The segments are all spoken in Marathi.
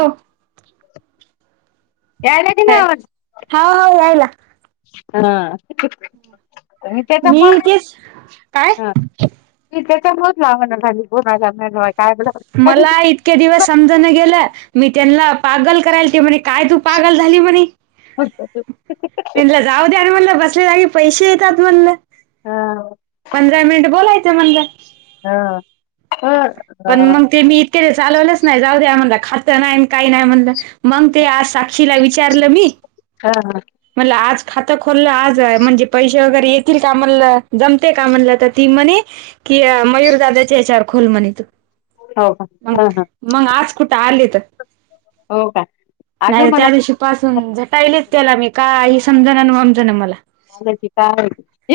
अं यायला की नाही आवाज? हो हो यायला. हा. तुम्ही त्याच्या कोण मी तेच काय? आहे? त्याच्यामुळे लावना झाली. बोलायला काय बोलाव? मला इतके दिवस समजण गेलं मी त्यांना पागल करायल ति म्हणे काय तू पागल झाली म्हणी होतात. त्यांनी म्हण बसले जागी पैसे येतात. म्हणलं पंधरा मिनट बोलायचं म्हणलं. अं हं. पण मग ते मी इतके दिवस चालवलंच नाही जाऊ द्या म्हणल खातं नाही काही नाही म्हणलं. मगं ते आज साक्षीला विचारलं मी? हा हा म्हणलं आज खातं खोलंल आज आहे म्हणजे पैसे वगैरे येतील का म्हणंल जमतंय का म्हणल तर ती म्हणे कि मयूर दादा्याच्या यांच्यावर खोल म्हणे तू हाव हाव मग मग आज कुठे आलीत हो का अगं नाही मला त्या दिवशी पासून झटालीयचं त्याला मी काही समजणां आणि वंमजंणा मला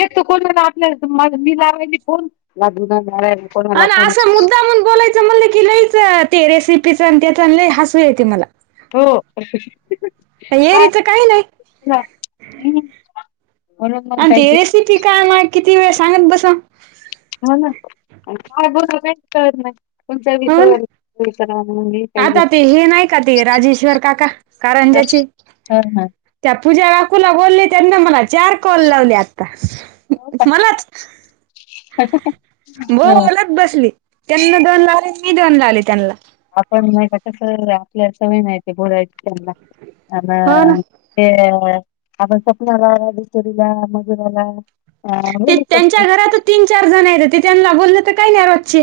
एकटं कोणं आपल्या मी लावायली फोन. कोणाला आणं फोन असं मुद्दामहून बोलायचं म्हटलं की लईचं ते रेसिपीच आणि त्याचा आणि लईचं हसू येते मला. हो काय येरीच काही नाही म्हणून मग आणि काय ते येरी किती कायमाग किती वेळ सांगत बसून हो ना काय बोल काही कळत नाही कोुमच्या हो विषयावर ना विचार म्ह आता ते हे नाही का, ते राजेश्वर काका कारंज्याचे? घेत हा त्या पूजा बाकूला बोलली त्यांना मला चार कॉल लावले आता हा मलाच ह बोलच बसली त्यांना दोन लावले मी दोन लावले त्यांना आपण माह काता सर आपल्या सवी माहिती बोलायची हो त्यांना ना ते आपण स्वपनाला सोरीला मजुराला अ ते त्यांच्या स्वप्न घरात तीन चार जण येत, ते त्यांना बोललं तर काय नाही रोजचे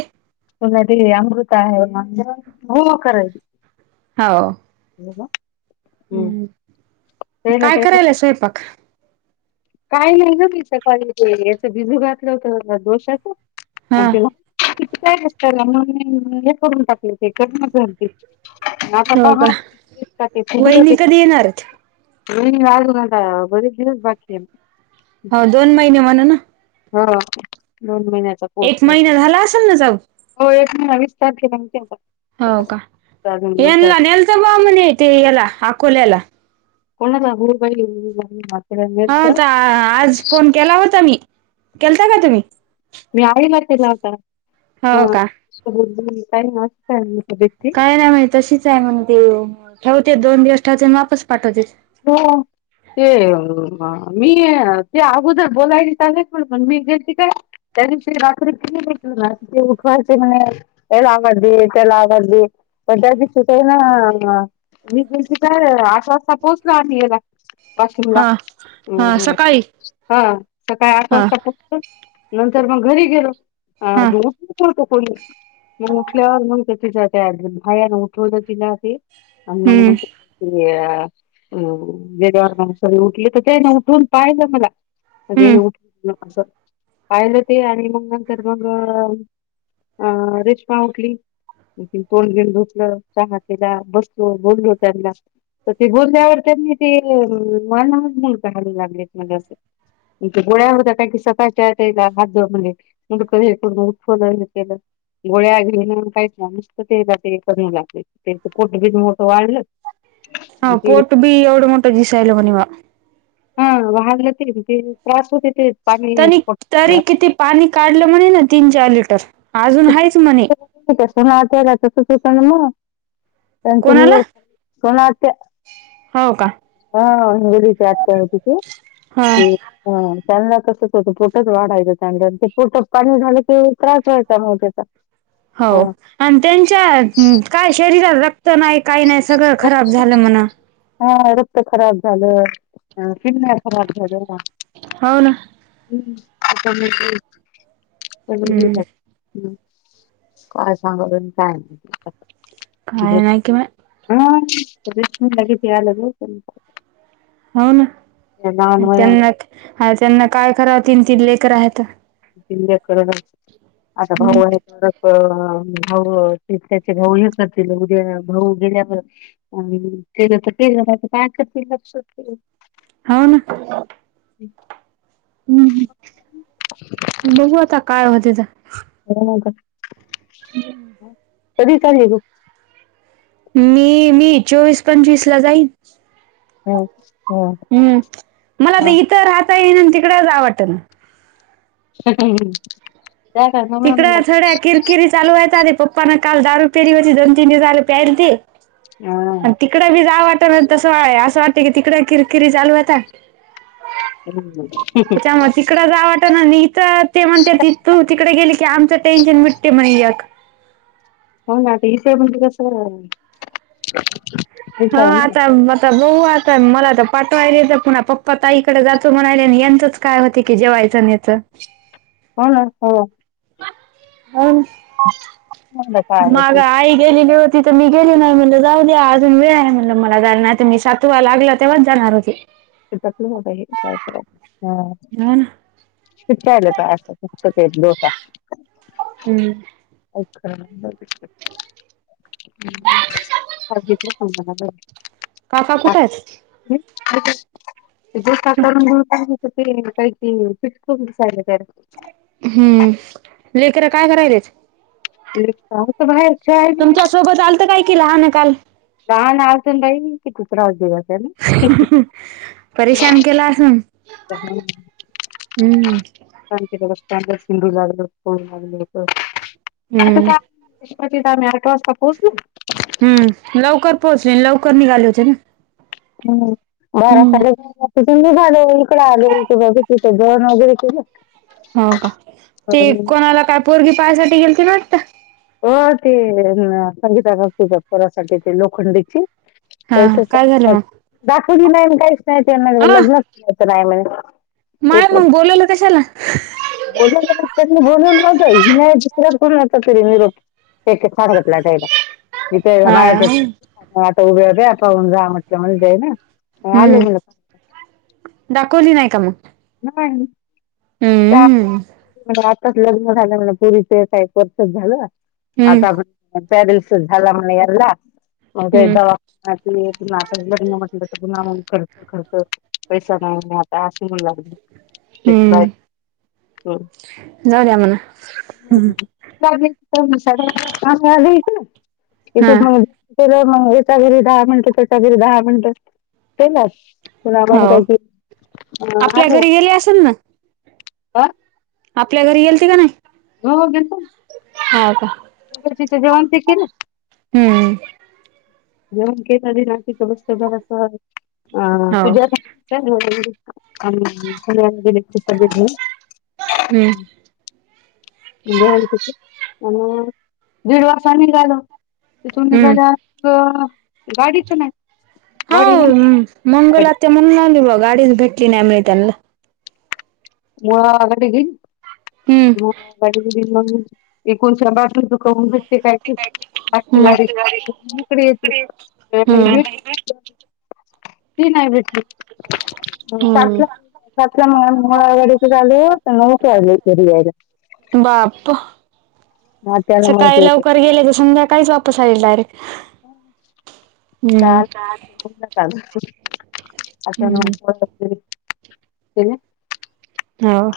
तुला अमृत आहे म्हण हो म करायची हाव. ब का ् काय करायला स्वयंपाक. काय नाही ना मी सकाळी ते याच बिजू घातलं होत दोषाच अ हा. तला किती काय कसतयला म हे करून टाकले ते कर [unintelligible] म हो का वहिनी कधी येणार आहेत? आ घट बरी बाकी हो, दोन महिने म्हणून. हो दोन महिन्याचा कोर्स एक आहे महिना झाला असेल ना जाऊ हो एक महि विस्तार केला मचा हो का. यांना नेल्थ बा म्हणे ते याला अकोल्याला. कोणादा गरबाई हां तर आज फोन केला होता. मी केलता का तुम्ही? मी आईला त्याला हो का होताुधी कात काय नाही म्हणे तशीच आहे मण ते ठेवते. दोन दिवस ठेवते आणि वापस पाठवते. हो ते मी ते अगोदर बोलायला चाले प पण मी गेती काय? त्या दिवशी रात्री किती बटल ना ते उठवायचे म.. एलामली त्याला आमली प त्या सुट आहे ना. मी तु काय आश वाजता पोहोचलो आ याला वाशीमला हा हा सकाळी हां सकाळी आठ हा. वाजता नंतर मग घरी गेलो. हा. त कोणी उठल्यावर म्हण तिच्या त्या भायान उठवलं. तिला ते आम हम्म ममया.. हो जवारसरी उठली तर ते ना उठून पाहिलं मला हम्म उ असं पाहिलं ते आणि मग नंतर मग... अ रेश्मा उठली. तोंड घेऊन धुसल हातेला बसलो बोललो त्यांना तर ते बोल त्यावर त्यांनी ते मला मूल पाहायला लागले म असे. े गोळ्या होता का की सकाळच्याला हात जोर म्हणजे. म्हज कधी हे कर उत्फलन हे केलं. गोळ्या घेऊन काहीच नुस्त ते ते करू लाग ते ते पोट बी मोट वाढलं हा ते पोट बी एवढं मोठं दिसहिल म्हण वा हा वागलं ते ते त्रास होते. ते पाणी त्यांनी प तरी किती पाणी काढलं म्हणे ना तीन, चार लिटर अजून हायच म्हणे ष ना ते राज चषतण म त्यांची कोणाला निवड सोनात्या हो का हा हिंगोलीचे आत्या होती हा ते ह त्यानल तसंच होतं पोटच वाढायचं चांद ते पोटात पाणी झालं कि त्रास व्हायचं समवश्या चा हो आणि त्यांच्या काय? शरीराात.. नाही काही नाही सगळं खराब झालं म्हणा हा रक्त खराब झालं किडन्या खराब झाल्या. हो ना हम्म ह् ह् काय सांगून काय काय नाही कि म हस लागीगे. हो ना त्यांना हा त्यांना काय करावती ती लेकर आहेत. वि्य करण आता भाऊ आहे. अ भाऊ ते त्याचे भाऊ हे करतील उद्या भाऊ गेल्यावर अ ते तर काय लक्ष हाव ना. [unintelligible] हम् बघू आता काय होतेत? येणार का कधी चलली तू? मी मी चोवीस, पंचवीस ला जाईन. हम्म. हम् मला तर इथं राहता येईना आण तिकडं जावं वाटना. [unintelligible] मम्मी तिकडं थोड्या किरकिरी चालू आहेत आधी पप्पाना काल दारू पेली होती दोन, तीन दिवस झाल प्यालती हा. तिकड बी जा वाटना तसं व्हायल आसं वाटतं की तिकड किरकिरी चालू आता हम्म [unintelligible] तिकड जा वाटना आणि इथं ते म्हणते ति तू तिकड गेली की आमचं टेन्शन मिटते म्हणे एक. हो ना आता इथे म्हणजे कसं हेच हो आहे ना आता ब आता बघू आता मला तर पाठवायले तर पुन्हा पप्पा ताईकडे जातो म्हणाले आणि यांचंच काय होते की जेवायचं न्हा चं हो ना हो. हाव हो ना, ना काय माग ते आई गेलेली होती तिथं मी गेली नाही म्हणलं जाऊ द्या आजून वेळ आहे म्हणलं मला जायला नाही तर मी सातवा लागला तेव्हाच जाणार होती. शेतातला बघा हे काय [unintelligible] हा हो ना. शिकाय यालयतां [unintelligible] डोसा हम्म काय खरं नाही बाई [unintelligible] समजना बाई काका कुठं आहेत? ह् आहेत आहेत. ते डोसा करून [unintelligible] ते काय की चिटकून बसायल जरा हम्म लेकर काय करायलेत? लेकरं आहेत बाहेर खेळालेत. तुमच्या सोबत आलत काय की लहान काल? लहान आलत न बाई किती त्रास दिवस आहे नी [unintelligible] गेला आसन [unintelligible] पाण्याची व्यवस्था [unintelligible] हम्म तीत चा कदाचित आम्ही आठ वाजता पोहोचलो. हम् लवकर पोहोचले लवकर निघाले होते ना? हम्म बारा हम्म साडेबारा [unintelligible] कमी झालं इकड आलो त बघू तिथं जेवण वगैरे केलं हाव का ते अं, कोणाला काय पोरगी पाहायसाठी गेलती ना आता? हो ते संगीता काकूच्या पोरासाठी ते लोखंडेची. हा काय झालं [unintelligible] मग दाखवली नाही आणि काहीच नाही त्यांना अ लग्नच [unintelligible] नाही म्हणे. माय म बोलवलं कशाला? बोलवल नाही त्यांनी बोलवल नव्हतं हिन [unintelligible] कुणाचं तरी निरोप एक एक सांगितला द्यायला हित हा बायोडे हम्म पाटव बघ पळून जा म्हटल्य म्हणून देईना. हम्म दाखवली नाही का मगं? नाही. त्या [unintelligible] आताच लग्न झालं म्हण पोरीच एका एक वर्षात झालं हम्म आता आपण पॅरलस झाछला मणीेला म्ह हम्म दवा. ते त लग् म्हटलं तर पुहा कर. खर्च पैसा नाही आता अस म्हण लागले. हम्म. ह. जाऊ द्या म्हणा एकठ. हा [inaudible] केलं मग एका घरी दहा मिनिटं त्याच्या घरी दहा मिनिटं तेलाच. त का अ हॅलो. केले असन ना. बर. आपल्या घरी येल ते का नाही. हो हो गेलतो. हो का. तिचे जेवान ते के ना. हम्म. जेवण के दि नाची स अस अ हो पूजाच. सगळे घ [inaudible] त हम्म अ दीड वर्ष निघालो. तिथून हम्म निघाल्या गाडीच नाही. गाडी नाही हो मंगल गाडी आत्या म्हणून आवली बा गाडीच भेटली नाही मि त्यांना. म आग दि [unintelligible] हम्म. होग एकूणच्या बाजू चुक [unintelligible] काय आजची हम्म गडीक येते. नाही हम्म बाई. ती नाही भेटली सात हम्म सात म. मुळवाडीच झाल [unintelligible] बाप मग त्याला सकाळी माहिती लवकर गेले तर संध्या काहीच बाप. तप सईलाक. लल अ [inaudible] ह हम्म ना. होव.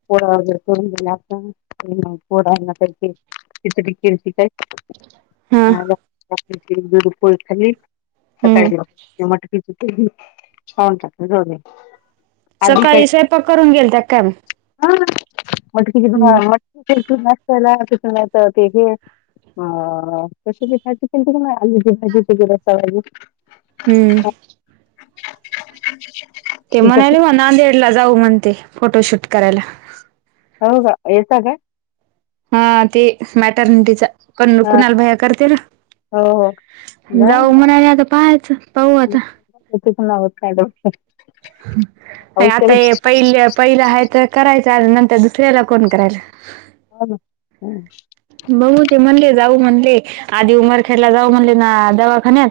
पोडा वगैर पोड कर चितडी [inaudible] क श हा काय रुप खाली सकाळी [inaudible] हम्म मटत खाऊन टाकलं जाऊ दे. आधी काय सकाळी स्वयंपाक करून गेल त्या काय मग. हा मटकी विजू हम्म मटकी केलती नाश्त्याला त्याचं नाही तर हे. अ कशी भाजि आलूची भाजी तझ रसा भाजी. हम्म. [inaudible] ते म्हणाले मग नांदेड ला जाऊ म्हणते फोटोशूट करायला. हो का येता काय. हा ते मॅटर्निटीचा प हा कुणाला भया करतील ना. हो हो. जा जाऊ म्हणाले आता पाहायचं पाहू आता. यु्हा गोत्तय [unintelligible] हाय आता हे पहिल्या. पहिला ह तर करायचं नंतर दुसऱ्याला कोण करायला. हा ना हम. बघू ते म्हणले जाऊ म्हणले आधी उमरखेडला जाऊ म्हणले ना दवाखान्यात.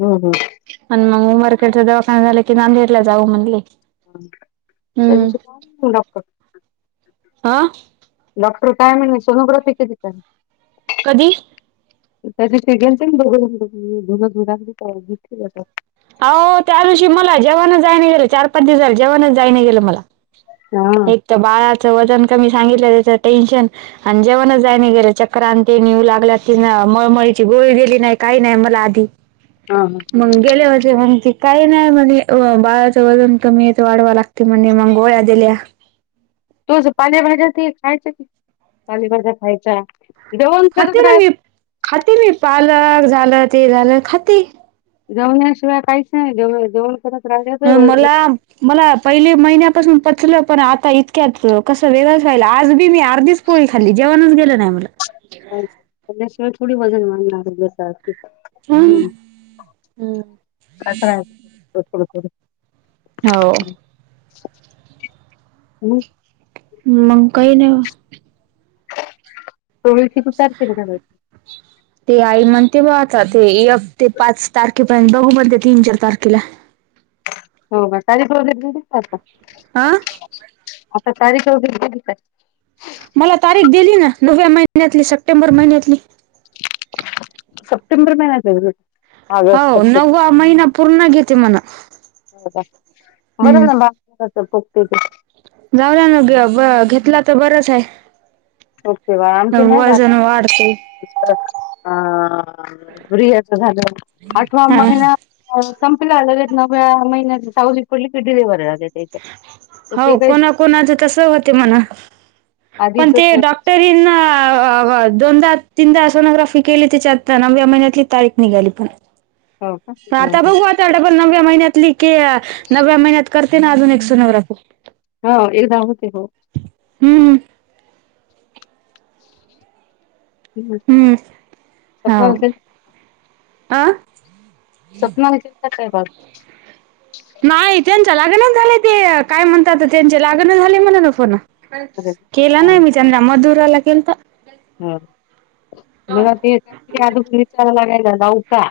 हम् हम् पण मग उमारकेडच दवाखान झालं की नांदेडला जाऊ म्हणली ह त्यांच डॉक्टर आह डॉ काय म्हण सोनोग्राफी केली का. कधी त्याच्या सगनस बघुनु अह त्या दिवशी मला जेवणच जाय नाही गेलं चार पाच दिवसले जेवणच जाय नाही गेलं मला. हा एक तर बाळाचं वजन कमी सांगितलं त्याच टेन्शन. आणि जेवणच जायने गेलं चक्रांती निऊ लागल्या ति मळमळीची गोळी गेली नाही काही नाही मला आधी ह हा ह मग गेले म्हणजे म्हगती काही नाही म्हणे बाळाचं वजन कमी येतं वाढवा लागत. त तेम मंगोळ्या दिल्या. तो पाण्याभाज्या त खायच्या की पालेभाज्या खायचा? खाते ना मी खाते मी पालक झालं ते झालं खाते. जवण्याशिवाय काहीच नाही जव ज. अ मला मला पहिले महिन्यापासून पचलं पण आता इतक्यात कसं वेगळंच व्हायला आज बी मी अर्धीच? पोळी खाली जेणच गेल नाही मुलं. सिवाय ोडी वजन वाढ लागसा ो हो ना हो हम् मग काही नाही. तोळीशी तू सारते नाची. ते आई म्हणते ब आता ते ते पाच तारखे! कि पहि बघू मण त्या तीन चार तारखेला. हो कारी प्रता. आह आता तारीख व का? मला तारीख दिली ना नोव्हे महिन्यातली सप्टेंबर महिन्यातली. सप्टेंबर महिनत! आगस् हो नववा महिना पूर्ण घेते म्हणा सप्टेबर बरं हम्म ना बा. पोक्ते त जाऊला न घेतला तर बरच आहे. पोगते बाळ आमचे नाही का वजन वाढत. अ बियाच झालं आठवा हा महिना. संपल्या नव्या महिन्यात सावली पडली क डलेिवररलाग! ते आहे तर ते काही. त हो म पण आधीच हो डॉटरी. अ हो दोनदा तीनदा सोनोग्राफी केली त्याच्या आत्ता नव्या महिन्यातली तारीख निघाली पण! का आता बघू आता डबल नवव्या महिन्यातली क नव्या महिन्यात करत. अजून एकशे नवरा फु हो एकदा होते हो! हम्म ह स्प्न अं स्पना घ का काय बाघ नाही त्यांच्या लागनच झाले ते काय म्हणतात त्यांची लागणच झाली मला न फोन केला नाही मी त्यांंद्र मधुराला केल तर. ह मला तेून विचारयलागेयला जाऊका.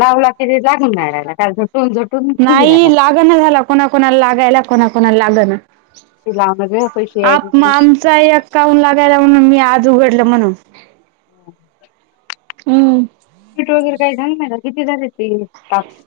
लावला कि ते जागून नाही राहियला का झटून झटून ठ राहिला. कोणा कोणा लाग ना. लामग पष मग आमचा एक काउन लागायला म्हणून मी आज उघडलं म्हणून. हो हम् गैरे काही झा नाही किती झाले ते तप.